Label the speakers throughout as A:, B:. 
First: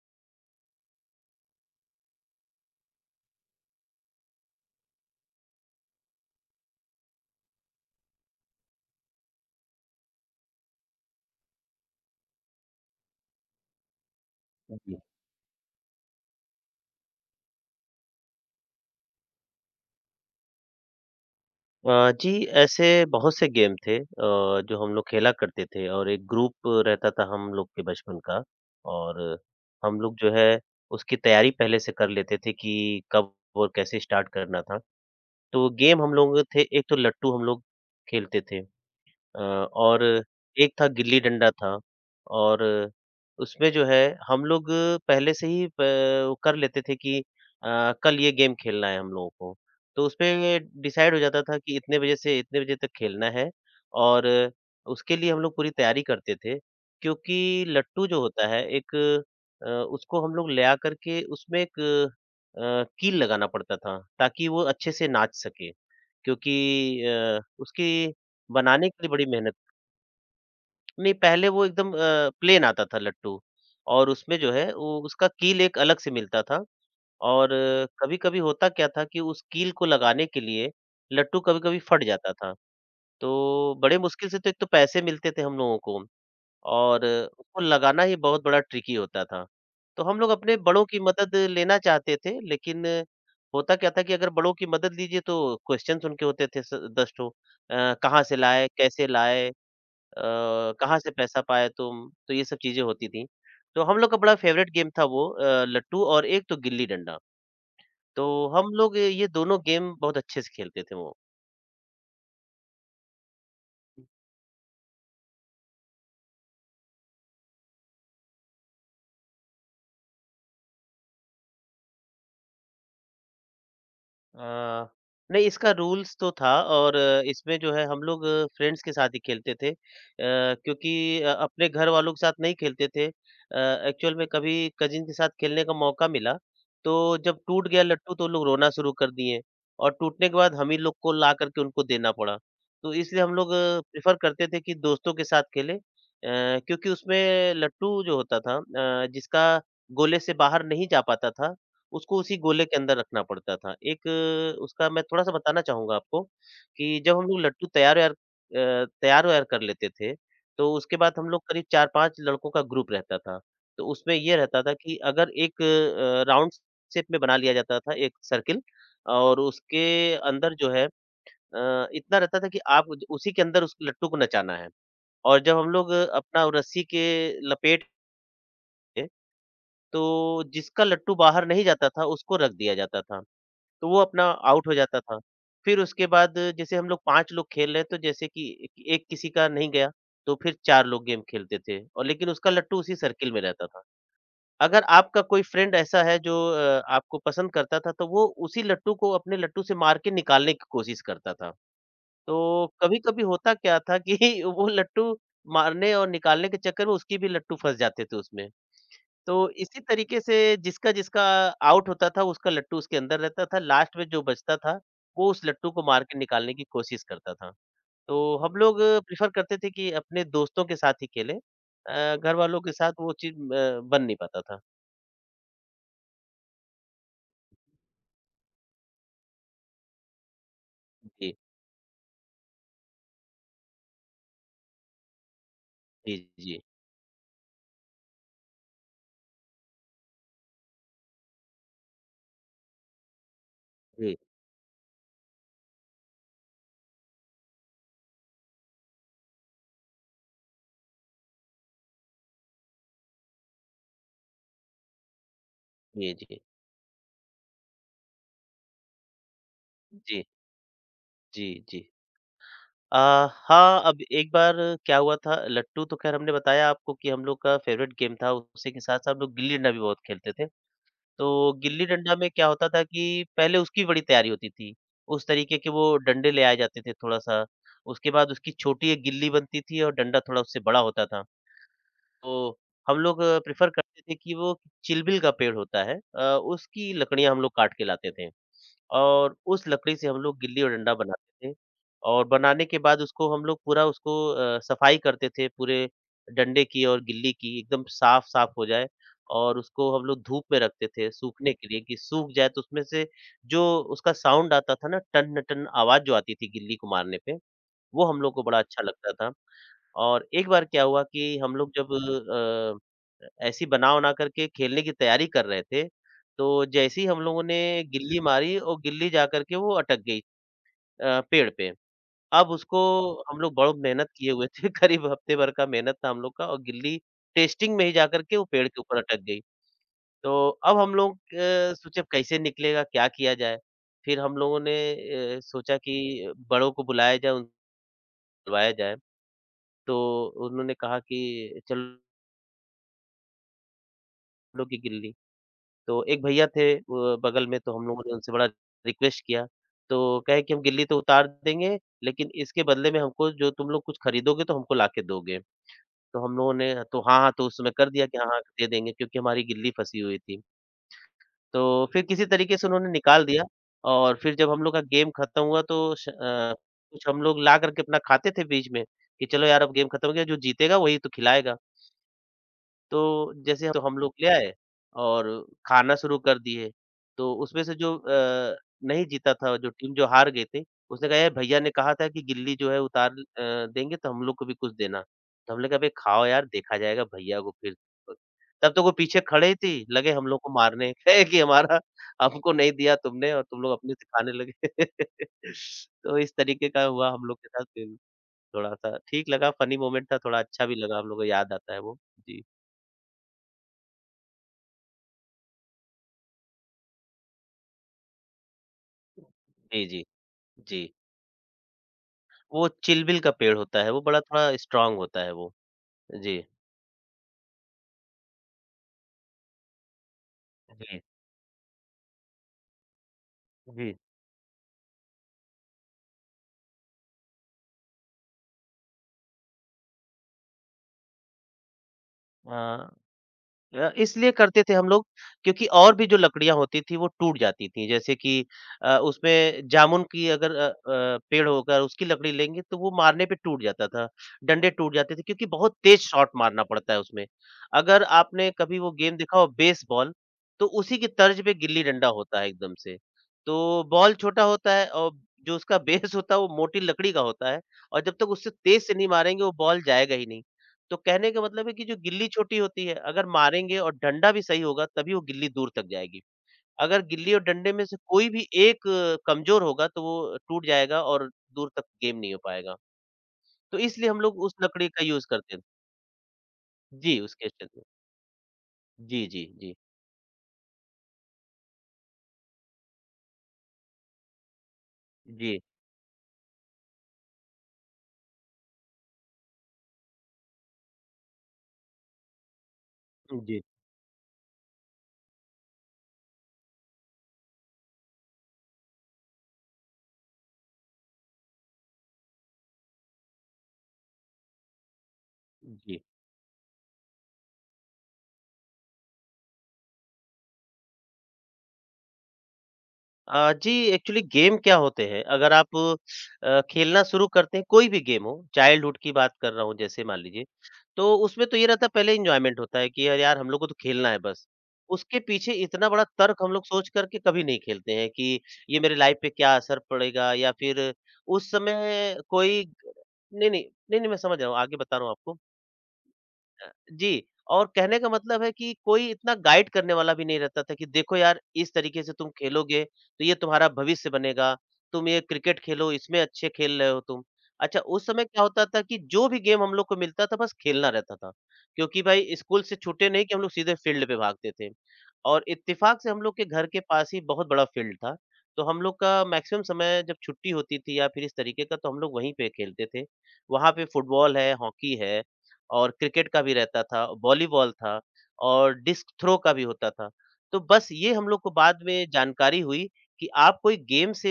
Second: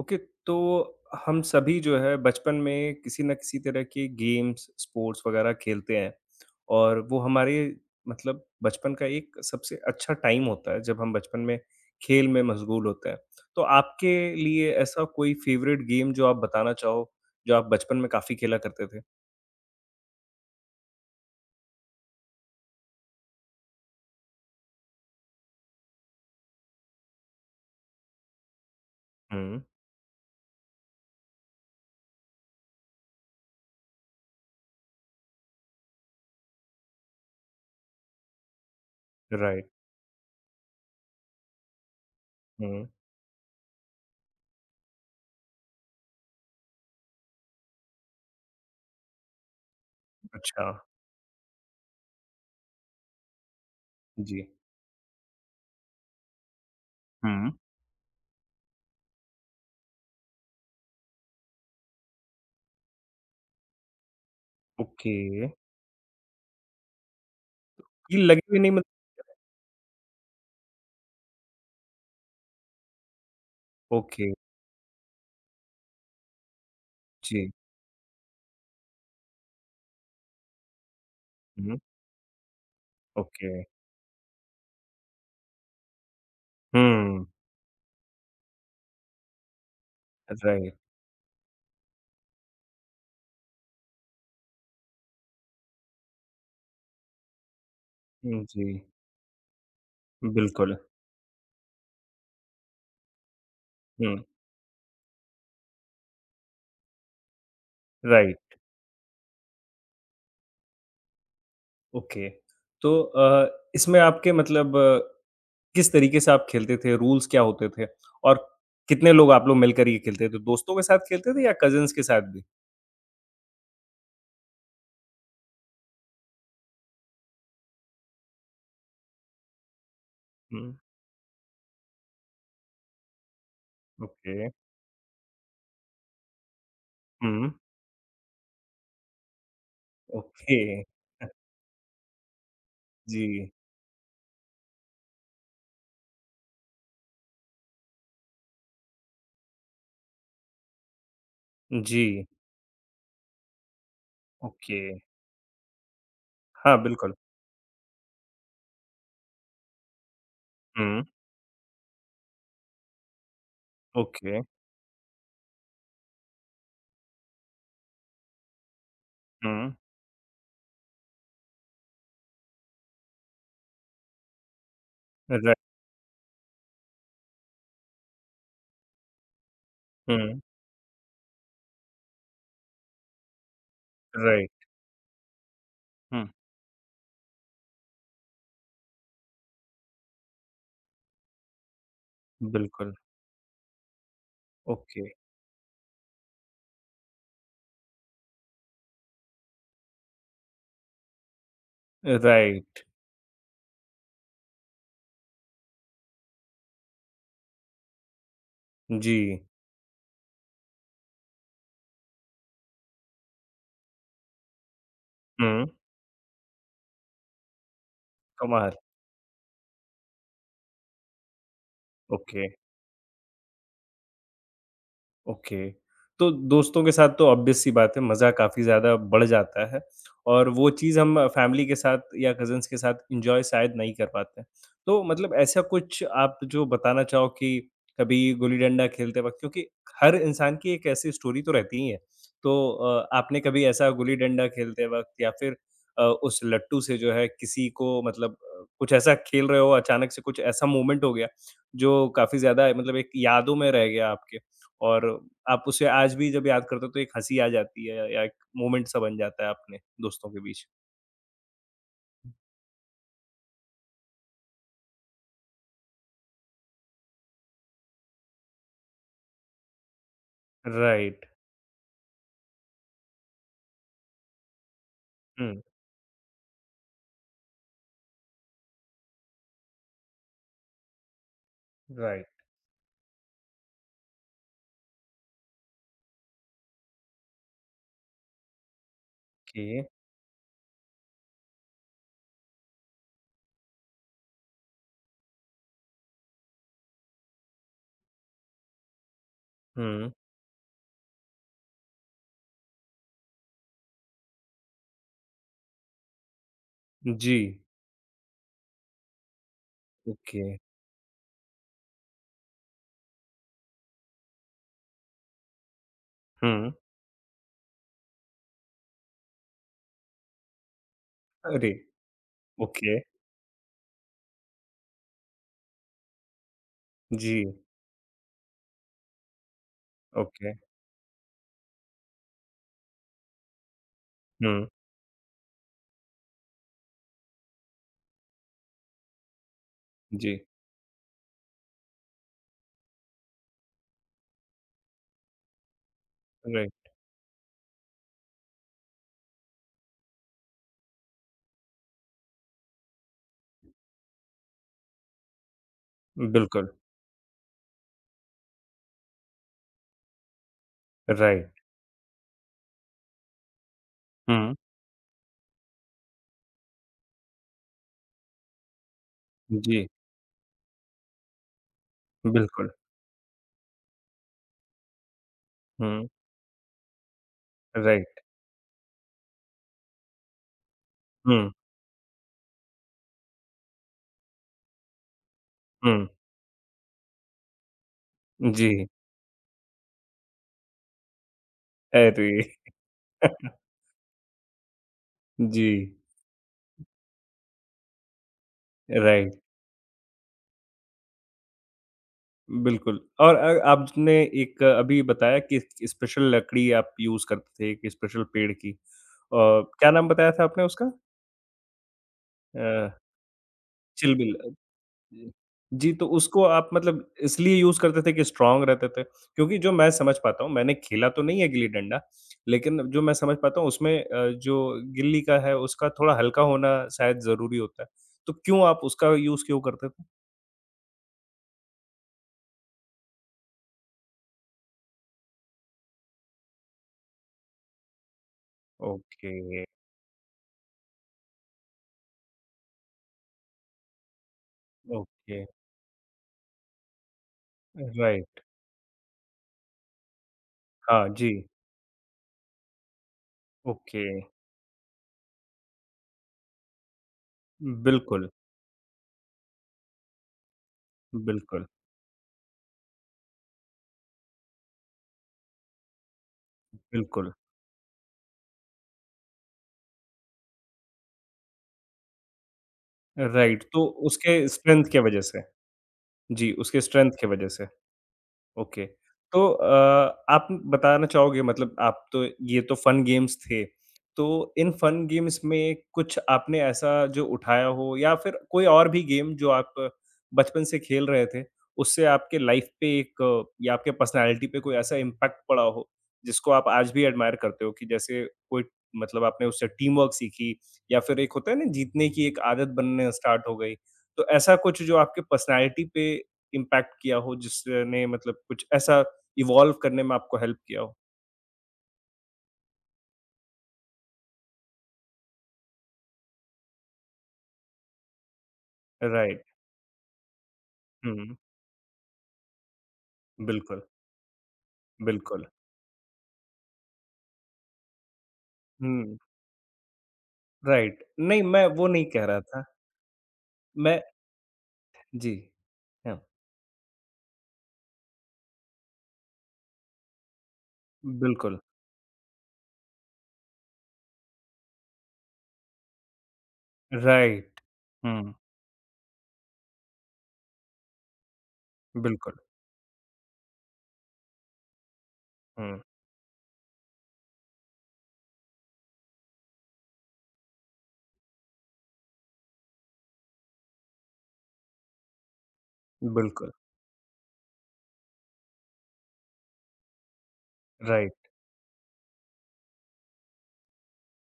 A: Okay. तो हम सभी जो है बचपन में किसी न किसी तरह के गेम्स स्पोर्ट्स वगैरह खेलते हैं और वो हमारे मतलब बचपन का एक सबसे अच्छा टाइम होता है जब हम बचपन में खेल में मशगूल होते हैं। तो आपके लिए
B: जी।
A: ऐसा कोई फेवरेट गेम जो आप बताना चाहो जो आप बचपन में काफी खेला करते थे।
B: जी, ऐसे बहुत से गेम थे जो हम लोग खेला करते थे और एक ग्रुप रहता था हम लोग के बचपन का और
A: हुँ।
B: हम लोग जो है उसकी तैयारी पहले से कर लेते थे कि कब और कैसे स्टार्ट करना था। तो गेम हम लोग थे एक तो लट्टू हम लोग खेलते थे।
A: राइट।
B: और एक था गिल्ली डंडा था और
A: हुँ।
B: उसमें जो है हम लोग पहले से ही प वो कर लेते थे कि कल ये गेम खेलना है हम लोगों को। तो उसपे
A: अच्छा।
B: डिसाइड हो जाता था कि इतने बजे से इतने बजे तक खेलना है और
A: जी।
B: उसके लिए हम लोग पूरी तैयारी करते थे। क्योंकि
A: हुँ।
B: लट्टू जो होता है एक उसको हम लोग ले आकर के उसमें एक कील लगाना पड़ता था ताकि वो अच्छे से
A: ओके।
B: नाच सके क्योंकि उसकी
A: ये लगी हुई नहीं मतलब?
B: बनाने के लिए बड़ी मेहनत नहीं, पहले वो एकदम प्लेन आता था लट्टू और
A: ओके।
B: उसमें जो है वो उसका कील एक अलग से मिलता था और
A: जी।
B: कभी-कभी होता क्या था कि उस कील को लगाने के लिए लट्टू
A: हुँ।
B: कभी-कभी फट जाता था।
A: ओके।
B: तो बड़े मुश्किल से तो एक तो पैसे मिलते थे हम लोगों को और
A: हुँ।
B: उसको लगाना ही बहुत बड़ा ट्रिकी होता था। तो हम लोग अपने
A: राइट।
B: बड़ों की मदद लेना चाहते थे लेकिन होता क्या था कि अगर बड़ों की मदद लीजिए तो क्वेश्चन्स उनके होते थे स 10 ठो कहाँ से
A: हुँ। जी।
B: लाए, कैसे लाए अ,
A: बिल्कुल।
B: कहाँ से पैसा पाए तुम? तो ये सब चीज़ें होती थी। तो हम लोग
A: हुँ।
B: का बड़ा फ़ेवरेट गेम था वो लट्टू और एक तो गिल्ली डंडा। तो
A: राइट।
B: हम लोग ये दोनों गेम बहुत अच्छे से खेलते थे वो।
A: ओके। तो इसमें आपके मतलब किस तरीके से आप खेलते थे? रूल्स क्या होते थे? और कितने लोग आप लोग मिलकर ये खेलते थे? दोस्तों के साथ खेलते थे या कज़िन्स के साथ भी?
B: अ, नहीं इसका रूल्स तो था और इसमें जो है हम लोग फ्रेंड्स के साथ ही खेलते थे।
A: हुँ।
B: क्योंकि अपने घर वालों के साथ नहीं खेलते थे। एक्चुअल में
A: ओके।
B: कभी कज़िन के साथ खेलने का मौका मिला, तो जब
A: हुँ।
B: टूट गया लट्टू तो लोग रोना शुरू कर दिए और टूटने के बाद
A: ओके।
B: हम ही लोग को ला कर के उनको देना पड़ा। तो इसलिए हम लोग
A: जी।
B: प्रेफ़र करते थे कि दोस्तों के साथ खेलें क्योंकि उसमें लट्टू जो होता था जिसका गोले से बाहर नहीं जा पाता था
A: जी।
B: उसको उसी गोले के अंदर रखना पड़ता था। एक
A: ओके।
B: उसका मैं थोड़ा-सा बताना चाहूँगा आपको
A: हाँ,
B: कि
A: बिल्कुल।
B: जब हम लोग लट्टू तैयार-वैयार कर लेते थे, तो उसके
A: हुँ।
B: बाद हम लोग करीब 4-5 लड़कों का ग्रुप रहता था। तो उसमें ये
A: ओके।
B: रहता था कि अगर एक राउंड शेप में बना लिया जाता था एक सर्किल और
A: हुँ।
B: उसके अंदर जो है इतना रहता था कि आप ज उसी के अंदर उस लट्टू को नचाना है। और
A: राइट।
B: जब हम लोग अपना रस्सी के लपेट के,
A: हुँ।
B: तो जिसका लट्टू बाहर नहीं जाता था, उसको रख दिया जाता था। तो वो अपना आउट
A: राइट।
B: हो जाता था। फिर उसके
A: हुँ।
B: बाद जैसे हम लोग 5 लोग खेल रहे हैं तो जैसे कि एक एक किसी का नहीं गया, तो फिर 4 लोग गेम खेलते थे और लेकिन उसका लट्टू
A: बिल्कुल।
B: उसी सर्किल में रहता था। अगर
A: ओके।
B: आपका कोई फ्रेंड ऐसा है जो आपको पसंद करता था तो वो उसी लट्टू को अपने लट्टू से मार के निकालने की कोशिश करता था। तो
A: राइट।
B: कभी-कभी होता क्या था कि वो लट्टू मारने और निकालने के चक्कर में उसकी भी लट्टू फँस जाते थे उसमें।
A: जी।
B: तो इसी तरीके से जिसका-जिसका आउट होता था, उसका लट्टू उसके अंदर रहता था, लास्ट में जो बचता था, वो उस
A: हुँ।
B: लट्टू को मार के निकालने की कोशिश करता था। तो हम
A: कमाल।
B: लोग प्रेफ़र करते थे कि अपने दोस्तों के साथ ही खेलें घर
A: ओके।
B: वालों के साथ वो चीज़ बन नहीं पाता था।
A: ओके। तो दोस्तों के साथ तो ऑब्वियस सी बात है मज़ा काफ़ी ज़्यादा बढ़ जाता है और वो चीज़ हम
B: जी,
A: फैमिली के साथ या कज़िन्स के साथ एन्जॉय शायद नहीं कर पाते। तो मतलब ऐसा कुछ
B: जी,
A: आप
B: जी,
A: जो बताना चाहो कि कभी गुल्ली-डंडा खेलते वक़्त क्योंकि हर इंसान की एक ऐसी स्टोरी तो रहती ही है। तो आपने कभी ऐसा
B: जी,
A: गुल्ली-डंडा खेलते वक़्त या फिर उस लट्टू से जो है किसी को मतलब कुछ ऐसा खेल रहे हो अचानक से कुछ ऐसा मोमेंट हो गया जो काफ़ी ज़्यादा मतलब एक यादों में रह गया आपके? और आप उसे
B: जी,
A: आज भी
B: जी,
A: जब याद करते हो तो एक हँसी आ जाती है या एक मोमेंट सा बन जाता है अपने
B: जी,
A: दोस्तों के बीच।
B: जी, जी। अ, हाँ, अब एक बार क्या हुआ था, लट्टू तो ख़ैर हमने बताया आपको कि हम लोग का फ़ेवरेट गेम था, उसी के साथ-साथ हम लोग गिल्ली-डंडा भी बहुत खेलते थे।
A: राइट।
B: तो गिल्ली डंडा में क्या होता था कि पहले उसकी बड़ी तैयारी होती थी। उस तरीके
A: हुँ।
B: के वो डंडे ले आए जाते थे थोड़ा-सा। उसके बाद उसकी छोटी एक गिल्ली बनती थी और डंडा थोड़ा उससे बड़ा होता था।
A: राइट।
B: तो हम लोग प्रेफ़र करते थे कि वो चिलबिल का पेड़ होता है उसकी लकड़ियाँ हम लोग काट के लाते थे। और उस
A: ओके।
B: लकड़ी से हम लोग गिल्ली और डंडा बनाते थे और बनाने के बाद उसको हम लोग पूरा उसको सफाई करते थे पूरे डंडे की और गिल्ली की एकदम साफ साफ हो जाए और उसको हम
A: हुँ।
B: लोग धूप में रखते थे सूखने के लिए कि सूख जाए तो उसमें से जो उसका साउंड आता था ना टन टन आवाज जो आती थी गिल्ली को मारने
A: जी।
B: पे वो हम लोग को बड़ा अच्छा लगता था और
A: ओके।
B: एक बार क्या हुआ कि हम लोग जब ऐसी बना-वना करके खेलने की तैयारी कर रहे थे, तो
A: हुँ।
B: जैसे ही हम लोगों ने गिल्ली मारी और गिल्ली जाकर के वो अटक गई पेड़
A: अरे!
B: पे। अब उसको
A: ओके।
B: हम लोग बहुत मेहनत किए हुए थे, करीब हफ्ते भर का मेहनत था हम लोग का और गिल्ली
A: जी।
B: टेस्टिंग में ही जाकर के वो पेड़ के ऊपर अटक गई। तो
A: ओके।
B: अब हम लोग सोचे अब कैसे निकलेगा, क्या किया जाए? फिर हम लोगों
A: हुँ।
B: ने सोचा कि बड़ों को बुलाया जाए, उनसे बुलवाया जाए। तो
A: जी।
B: उन्होंने कहा कि चल कपड़ों की गिल्ली। तो एक भैया थे
A: राइट।
B: बगल में तो हम लोगों ने उनसे बड़ा रिक्वेस्ट किया, तो कहे कि हम गिल्ली तो उतार देंगे, लेकिन इसके बदले में हमको जो तुम लोग कुछ खरीदोगे तो हमको लाके दोगे। तो हम लोगों
A: बिल्कुल।
B: ने तो हाँ, हाँ, तो उस समय कर दिया कि हाँ, हाँ, दे देंगे क्योंकि हमारी गिल्ली फँसी हुई थी।
A: राइट।
B: तो फिर किसी तरीके से उन्होंने निकाल दिया और फिर जब
A: हुँ।
B: हम लोग का गेम खत्म हुआ तो कुछ हम लोग ला कर के अपना खाते थे बीच में कि चलो यार अब
A: जी।
B: गेम खत्म हो गया, जो जीतेगा वही तो खिलाएगा।
A: बिल्कुल।
B: तो जैसे तो हम लोग ले आए और खाना
A: हुँ।
B: शुरू कर दिए। तो उसमें से जो
A: राइट।
B: नहीं जीता था जो टीम जो हार गई थी, उसने कहा, "यार
A: हुँ।
B: भैया ने कहा था कि गिल्ली जो है उतार देंगे तो हम लोग को भी कुछ देना।" तो हमने कहा, "बे
A: हुँ।
B: खाओ यार देखा जाएगा भैया को फिर।"
A: जी।
B: तब तक वो पीछे खड़े ही थी, लगे हम लोग को मारने कहे कि हमारा
A: अरे!
B: हमको नहीं दिया तुमने और तुम लोग अपने से खाने लगे।
A: जी।
B: तो इस तरीके का हुआ हम लोग के साथ फिर थोड़ा-सा ठीक
A: राइट।
B: लगा, फनी मोमेंट था, थोड़ा अच्छा भी लगा हम लोग को याद आता है वो। जी।
A: बिल्कुल और आपने एक अभी बताया कि स्पेशल लकड़ी आप यूज़ करते थे, एक स्पेशल पेड़ की।
B: जी,
A: क्या
B: जी,
A: नाम बताया था आपने
B: जी।
A: उसका?
B: वो
A: अ,
B: चिलबिल का पेड़ होता है, वो बड़ा
A: चिलबिल
B: थोड़ा स्ट्रॉन्ग होता
A: जी।
B: है वो।
A: जी, तो
B: जी,
A: उसको आप मतलब इसलिए यूज़ करते थे कि स्ट्रॉन्ग रहते थे? क्योंकि जो मैं समझ पाता हूँ, मैंने
B: जी,
A: खेला तो नहीं है गिल्ली-डंडा, लेकिन जो मैं समझ पाता हूँ उसमें
B: जी।
A: जो गिल्ली का है उसका थोड़ा हल्का होना शायद ज़रूरी होता है। तो क्यों आप उसका यूज़ क्यों करते थे?
B: अ, इसलिए करते थे हम लोग क्योंकि और भी जो लकड़ियाँ होती थी वो टूट जाती थी। जैसे कि
A: ओके।
B: उसमें जामुन की अगर पेड़ होगा उसकी लकड़ी लेंगे तो वो मारने पे टूट जाता था। डंडे टूट जाते थे
A: ओके।
B: क्योंकि बहुत तेज़ शॉट मारना पड़ता है उसमें। अगर
A: राइट।
B: आपने कभी वो गेम देखा हो बेसबॉल तो उसी की
A: हाँ जी।
B: तर्ज पे गिल्ली-डंडा होता है एकदम से। तो
A: ओके।
B: बॉल छोटा होता है और जो उसका बेस होता है वो मोटी लकड़ी का होता है और जब
A: बिल्कुल,
B: तक उससे तेज़ से नहीं मारेंगे वो बॉल जाएगा ही नहीं। तो कहने का
A: बिल्कुल,
B: मतलब है कि जो गिल्ली छोटी होती है, अगर मारेंगे और डंडा भी सही होगा तभी वो गिल्ली दूर तक जाएगी। अगर
A: बिल्कुल।
B: गिल्ली और डंडे में से कोई भी एक कमज़ोर होगा तो वो टूट जाएगा और दूर तक गेम नहीं हो पाएगा।
A: राइट,
B: तो
A: तो
B: इसलिए हम
A: उसके
B: लोग उस
A: स्ट्रेंथ
B: लकड़ी
A: के
B: का
A: वजह
B: यूज़
A: से?
B: करते हैं।
A: जी, उसके स्ट्रेंथ
B: जी,
A: के वजह
B: उसके
A: से।
B: स्टिक में।
A: ओके।
B: जी, जी,
A: तो
B: जी।
A: आप बताना चाहोगे मतलब आप तो ये तो फन गेम्स थे। तो इन फन गेम्स
B: जी।
A: में कुछ आपने ऐसा जो उठाया हो या फिर कोई और भी गेम जो आप बचपन से खेल रहे थे, उससे आपके लाइफ़ पे एक
B: जी,
A: या आपके पर्सनैलिटी पे कोई ऐसा इम्पैक्ट पड़ा हो, जिसको आप आज भी एडमायर करते हो कि जैसे कोई मतलब आपने उससे टीम वर्क सीखी या फिर एक होता है ना जीतने की एक आदत बनने स्टार्ट हो गई। तो ऐसा कुछ जो आपके पर्सनैलिटी
B: जी।
A: पे इम्पैक्ट किया हो, जिसने मतलब कुछ ऐसा इवॉल्व करने में आपको हेल्प किया हो?
B: जी एक्चुअली गेम क्या होते हैं अगर आप खेलना शुरू करते हैं कोई भी गेम हो चाइल्डहुड की बात
A: राइट।
B: कर रहा हूँ जैसे मान लीजिए तो
A: हुँ।
B: उसमें तो ये रहता है पहले इंजॉयमेंट होता है कि यार यार हम लोग को तो
A: बिल्कुल,
B: खेलना है बस उसके
A: बिल्कुल।
B: पीछे इतना बड़ा तर्क हम लोग सोच करके कभी नहीं खेलते हैं कि ये मेरे
A: हुँ।
B: लाइफ पे क्या असर पड़ेगा या फिर
A: राइट। नहीं,
B: उस
A: मैं वो नहीं
B: समय
A: कह रहा था।
B: कोई नहीं नहीं
A: मैं
B: नहीं नहीं मैं समझ रहा हूँ आगे बता रहा हूँ
A: जी,
B: आपको
A: हाँ,
B: जी, और कहने का मतलब है कि कोई इतना गाइड करने वाला भी नहीं रहता था कि देखो यार
A: बिल्कुल।
B: इस तरीके से तुम खेलोगे, तो ये तुम्हारा भविष्य बनेगा, तुम ये क्रिकेट खेलो इसमें अच्छे खेल रहे हो तुम।
A: राइट।
B: अच्छा उस समय
A: हुँ,
B: क्या होता था कि जो भी गेम हम लोग को मिलता था बस खेलना रहता था, क्योंकि भाई
A: बिल्कुल।
B: स्कूल से छूटे नहीं कि हम लोग सीधे फील्ड पे भागते थे। और
A: हुँ,
B: इत्तेफाक से हम लोग के घर के पास ही बहुत बड़ा फील्ड था, तो हम लोग का मैक्सिमम समय जब छुट्टी होती थी या फिर इस तरीके का तो हम लोग वहीं पे खेलते थे। वहाँ पे फुटबॉल है, हॉकी है और क्रिकेट का
A: बिल्कुल।
B: भी रहता था, वॉलीबॉल था और डिस्क थ्रो का भी होता था। तो बस ये
A: राइट।
B: हम लोग को बाद में जानकारी हुई कि आप कोई गेम से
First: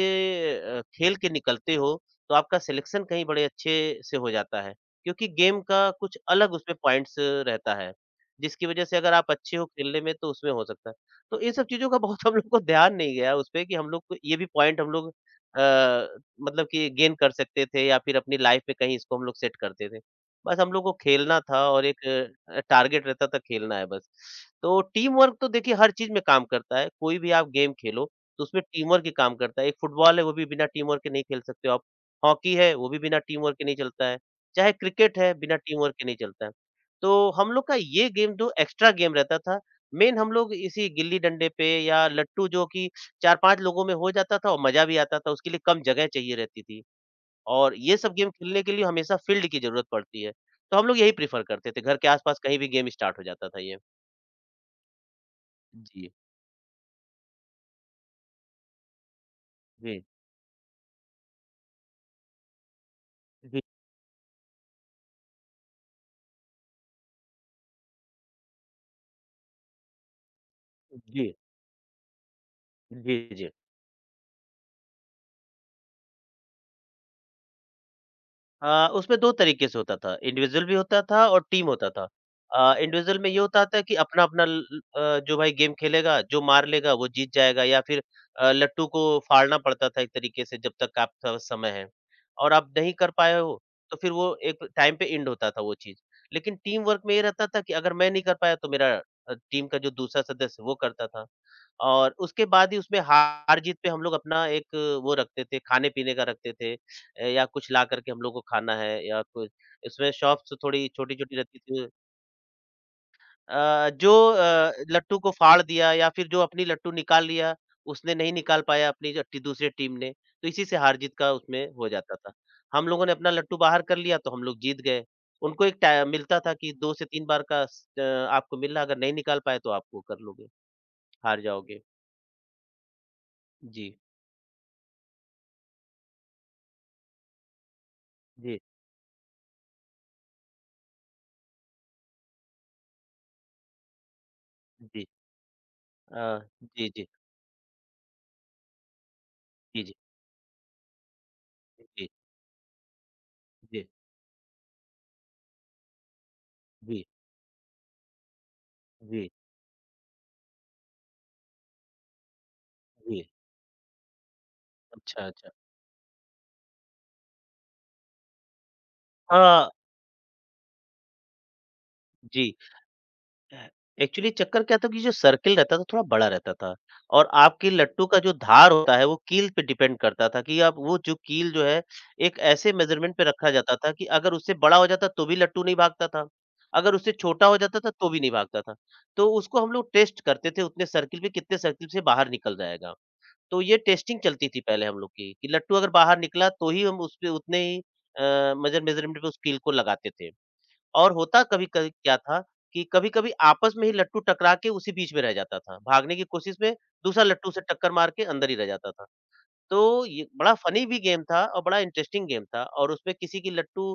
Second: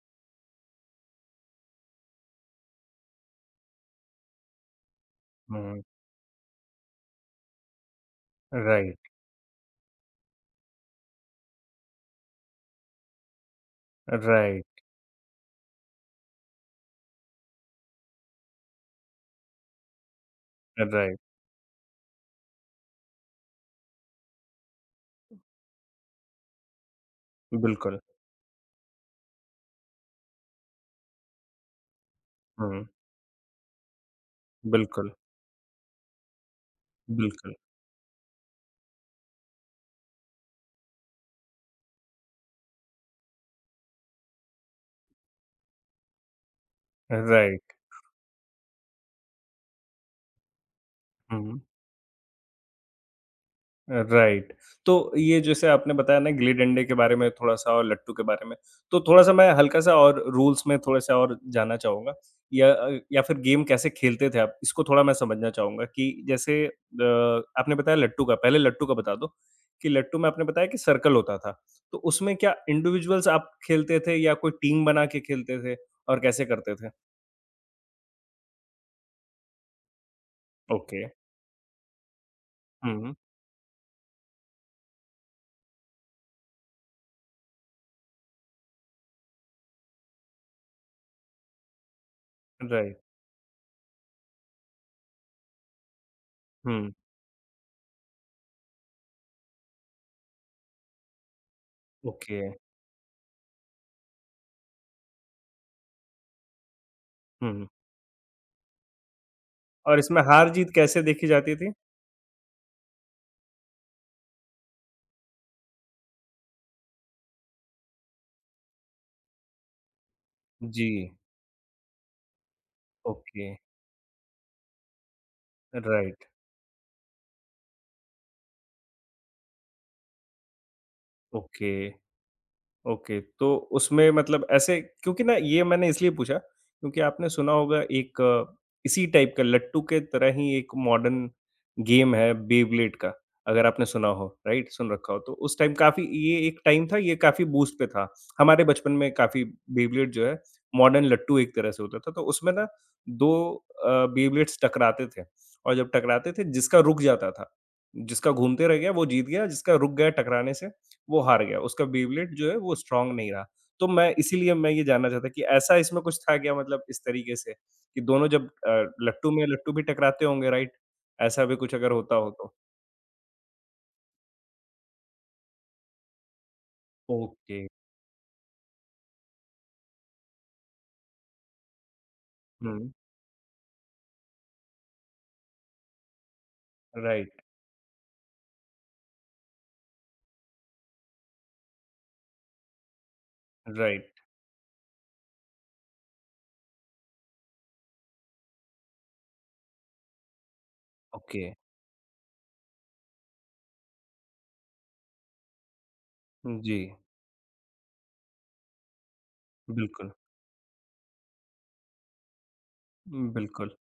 B: खेल के निकलते हो, तो आपका सिलेक्शन कहीं बड़े अच्छे से हो जाता है। क्योंकि गेम
A: हुँ।
B: का कुछ अलग उसमें पॉइंट्स रहता है, जिसकी वजह
A: राइट,
B: से अगर आप अच्छे हो खेलने में तो उसमें हो सकता है। तो इन सब चीज़ों का बहुत हम लोग को ध्यान नहीं गया उसपे कि हम लोग को ये भी पॉइंट
A: राइट,
B: हम लोग अ, मतलब कि गेन कर सकते थे या फिर अपनी लाइफ़ में कहीं इसको हम लोग सेट करते थे। बस हम लोग को
A: राइट।
B: खेलना था और एक टारगेट रहता था खेलना है बस। तो टीम वर्क तो देखिए हर चीज़ में काम करता है, कोई भी आप गेम
A: बिल्कुल।
B: खेलो, तो उसमें टीम वर्क ही काम करता है। एक फुटबॉल है वो भी बिना टीम वर्क के नहीं खेल सकते हो आप, हॉकी है
A: हुँ,
B: वो भी बिना टीम वर्क के नहीं चलता है, चाहे
A: बिल्कुल,
B: क्रिकेट है बिना टीम वर्क के नहीं चलता है। तो हम
A: बिल्कुल।
B: लोग का ये गेम जो एक्स्ट्रा गेम रहता था, मेन हम लोग इसी गिल्ली-डंडे पे या लट्टू जो कि 4-5 लोगों में हो जाता था और मज़ा भी आता था, उसके लिए कम जगह चाहिए रहती थी।
A: राइट।
B: और ये सब गेम खेलने के लिए हमेशा फ़ील्ड की ज़रूरत पड़ती है, तो हम लोग यही प्रेफ़र
A: हुँ।
B: करते थे, घर के आस-पास कहीं भी गेम स्टार्ट हो जाता था ये।
A: राइट। तो ये जैसे आपने
B: जी,
A: बताया ना गिल्ली डंडे के बारे में थोड़ा-सा और लट्टू के बारे में, तो थोड़ा-सा मैं हल्का-सा
B: जी,
A: और रूल्स में थोड़ा-सा और जानना चाहूँगा या या फिर
B: जी,
A: गेम कैसे खेलते थे आप? इसको थोड़ा मैं समझना चाहूँगा कि जैसे आपने बताया लट्टू का, पहले लट्टू का बता दो कि लट्टू में आपने बताया कि सर्कल
B: जी,
A: होता था, तो उसमें क्या
B: जी,
A: इंडिविजुअल्स आप
B: जी।
A: खेलते थे या कोई टीम बना के खेलते थे और कैसे करते थे?
B: उसमें 2 तरीके से होता था, इंडिविजुअल भी
A: ओके।
B: होता था और टीम होता था।
A: हुँ।
B: इंडिविजुअल में ये होता था कि अपना-अपना ल ल अ, जो भाई गेम खेलेगा, जो मार लेगा वो जीत जाएगा या फिर लट्टू को फाड़ना पड़ता था एक तरीके से जब तक आपका समय है और आप नहीं
A: राइट।
B: कर पाए हो, तो फिर वो एक टाइम पे एंड होता था वो चीज़। लेकिन टीम
A: हुँ।
B: वर्क में ये रहता था कि अगर मैं नहीं कर पाया तो मेरा टीम का जो दूसरा सदस्य है वो करता था। और
A: ओके।
B: उसके बाद ही उसमें हार-जीत पे हम लोग अपना एक वो रखते थे, खाने-पीने का रखते थे या
A: हुँ।
B: कुछ ला कर के हम लोग को खाना है या कुछ
A: और
B: इसमें
A: इसमें
B: शॉप्स
A: हार-जीत
B: थोड़ी
A: कैसे देखी
B: छोटी-छोटी
A: जाती
B: रहती
A: थी?
B: थी। जो लट्टू को फाड़ दिया या फिर जो अपनी लट्टू निकाल लिया, उसने नहीं निकाल पाया अपनी जो टी दूसरी टीम ने, तो इसी से
A: जी।
B: हार-जीत का उसमें हो जाता था। हम लोगों ने अपना लट्टू
A: Okay.
B: बाहर कर लिया तो हम लोग जीत गए। उनको एक टा
A: Right.
B: मिलता था कि 2 से 3 बार का आपको मिल रहा है, अगर नहीं निकाल पाए तो आप वो कर लोगे, हार जाओगे।
A: Okay. ओके, तो
B: जी,
A: उसमें मतलब ऐसे क्योंकि ना ये मैंने इसलिए पूछा क्योंकि आपने सुना होगा एक
B: जी,
A: इसी टाइप का लट्टू के तरह ही एक मॉडर्न गेम है बेब्लेड का, अगर आपने सुना हो, राइट? सुन
B: जी।
A: रखा हो तो उस टाइम काफ़ी
B: अ,
A: ये एक टाइम
B: जी,
A: था
B: जी।
A: ये काफ़ी बूस्ट पे था। हमारे बचपन में काफ़ी
B: जी, जी।
A: बेब्लेड जो है मॉडर्न लट्टू एक तरह से होता
B: जी,
A: था, तो उसमें ना 2
B: जी,
A: बेब्लेड्स टकराते थे और जब टकराते थे जिसका रुक
B: जी,
A: जाता था, जिसका घूमते रह गया वो जीत
B: जी,
A: गया, जिसका रुक गया टकराने से वो हार गया, उसका बेबलेट जो है वो स्ट्रॉन्ग
B: जी।
A: नहीं रहा। तो मैं इसीलिए मैं ये जानना
B: अच्छा,
A: चाहता कि
B: अच्छा।
A: ऐसा इसमें कुछ था क्या मतलब इस तरीके से? कि दोनों जब लट्टू में
B: हाँ,
A: लट्टू भी टकराते होंगे राइट? ऐसा भी कुछ अगर होता हो तो?
B: जी। एक्चुअली चक्कर क्या था कि जो सर्किल रहता था थोड़ा बड़ा रहता था और
A: ओके।
B: आपकी लट्टू का जो धार होता है वो कील पे डिपेंड करता था कि आप वो जो कील जो है एक ऐसे
A: हुँ।
B: मेज़रमेंट पे रखा जाता था कि अगर उससे बड़ा हो जाता तो भी लट्टू नहीं भागता था, अगर उससे
A: राइट,
B: छोटा हो जाता था तो भी नहीं भागता था। तो उसको हम लोग टेस्ट करते थे उतने सर्किल में कितने सर्किल से बाहर निकल जाएगा। तो ये
A: राइट।
B: टेस्टिंग चलती थी पहले हम लोग की, कि लट्टू अगर बाहर निकला तो ही हम उसपे उतने ही मेजर मेज़रमेंट पे उस कील को लगाते थे। और होता
A: ओके।
B: कभी-कभी क्या था कि कभी-कभी आपस में ही लट्टू टकरा के उसी बीच में रह जाता था। भागने की कोशिश में
A: जी,
B: दूसरा लट्टू उसे टक्कर मार के अंदर ही रह जाता था। तो
A: बिल्कुल,
B: ये बड़ा फ़नी भी गेम था और बड़ा इंटरेस्टिंग गेम था और उसमें किसी की
A: बिल्कुल।
B: लट्टू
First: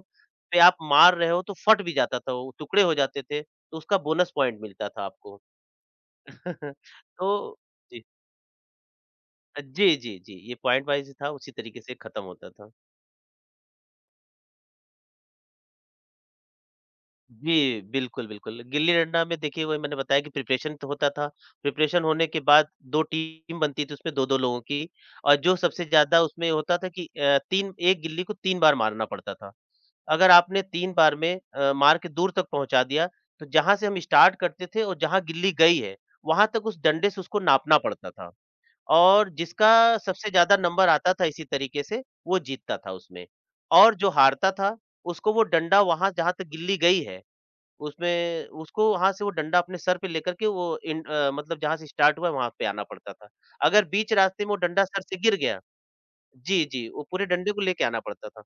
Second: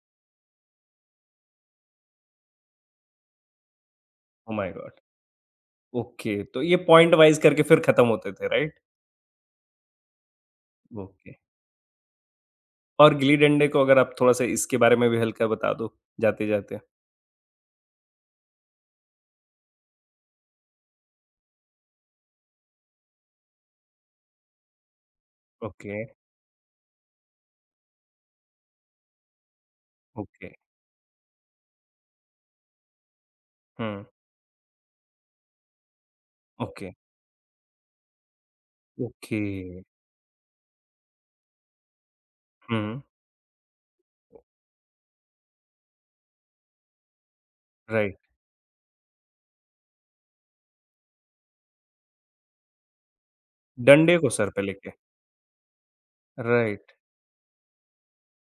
B: पे आप मार रहे हो तो फट भी जाता था वो, टुकड़े हो जाते थे, तो उसका बोनस
A: ओह
B: पॉइंट
A: माय
B: मिलता
A: गॉड!
B: था आपको।
A: ओके, तो ये पॉइंट वाइज़
B: तो
A: करके फिर खत्म होते थे राइट?
B: जी, जी, जी, ये पॉइंट वाइज़ ही था,
A: ओके।
B: उसी तरीके से ख़त्म होता था।
A: और गिल्ली-डंडे को अगर आप थोड़ा-सा इसके बारे में भी हल्का बता दो जाते-जाते?
B: जी, बिल्कुल, बिल्कुल। गिल्ली-डंडा में देखिए वही मैंने बताया कि प्रिपरेशन तो होता था, प्रिपरेशन होने के बाद 2 टीम बनती थी उसमें 2-2 लोगों की और जो सबसे
A: ओके।
B: ज़्यादा उसमें होता था कि 3 1 गिल्ली को 3 बार मारना पड़ता था। अगर
A: ओके।
B: आपने 3 बार में मार के दूर तक पहुँचा दिया, तो जहाँ से हम
A: हुँ।
B: स्टार्ट करते थे और जहाँ गिल्ली गई है, वहाँ तक उस
A: ओके।
B: डंडे से उसको नापना पड़ता था। और
A: ओके।
B: जिसका सबसे ज़्यादा नंबर आता था इसी तरीके से, वो जीतता
A: हुँ।
B: था उसमें। और जो हारता था, उसको वो डंडा वहाँ जहाँ तक गिल्ली गई है,
A: राइट,
B: उसमें उसको वहाँ से वो डंडा अपने सर पे लेकर के वो मतलब जहाँ से स्टार्ट हुआ है, वहाँ पे आना पड़ता था। अगर बीच
A: डंडे को
B: रास्ते में
A: सर
B: वो
A: पे
B: डंडा
A: लेके,
B: सर से गिर गया जी, जी,
A: राइट,
B: वो पूरे डंडे को लेके आना पड़ता था।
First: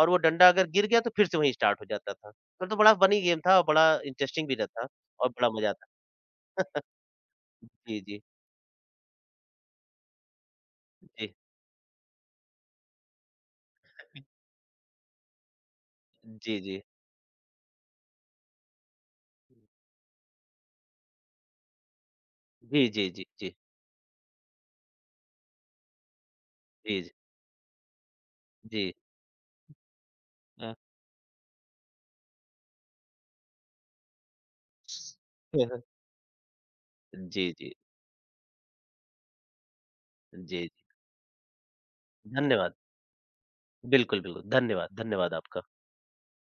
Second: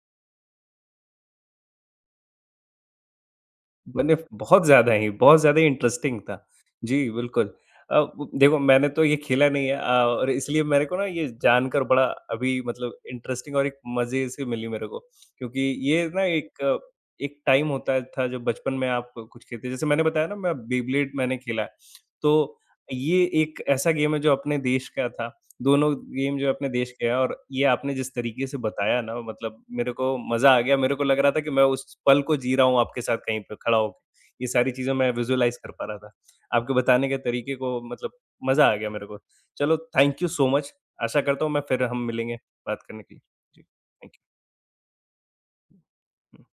B: और वो डंडा अगर गिर गया तो फिर से वहीं स्टार्ट हो जाता था। तब तो बड़ा फ़नी गेम था और बड़ा
A: मैंने
B: इंटरेस्टिंग भी रहता और
A: बहुत
B: बड़ा
A: ज़्यादा ही
B: मज़ा आता।
A: इंटरेस्टिंग था। जी, बिल्कुल। अ,
B: जी, जी,
A: ब देखो मैंने तो ये खेला नहीं है और इसलिए मेरे को ना ये
B: जी।
A: जानकर बड़ा अभी मतलब इंटरेस्टिंग और एक मज़े से मिली मेरे को, क्योंकि ये ना
B: जी,
A: एक
B: जी।
A: एक टाइम होता था जब बचपन में आप कुछ खेलते जैसे मैंने बताया ना मैं बेबलेट मैंने खेला है, तो
B: जी, जी, जी,
A: ये
B: जी, जी।
A: एक ऐसा गेम है जो अपने देश का था दोनों गेम जो है अपने देश के
B: जी
A: हैं और ये आपने जिस तरीके से
B: जी।
A: बताया ना मतलब मेरे को मज़ा आ
B: अ,
A: गया। मेरे को लग रहा था कि मैं उस पल को जी रहा हूँ आपके साथ कहीं पे खड़ा होके। ये सारी चीज़ें मैं विज़ुअलाइज़ कर पा रहा था। आपके बताने के
B: जी,
A: तरीके
B: जी,
A: को मतलब मज़ा आ गया मेरे को। चलो थैंक यू सो
B: जी,
A: मच।
B: जी।
A: आशा करता हूँ मैं फिर हम मिलेंगे
B: धन्यवाद।
A: बात करने के लिए। जी, थैंक
B: बिल्कुल, बिल्कुल। धन्यवाद, धन्यवाद आपका।
A: यू।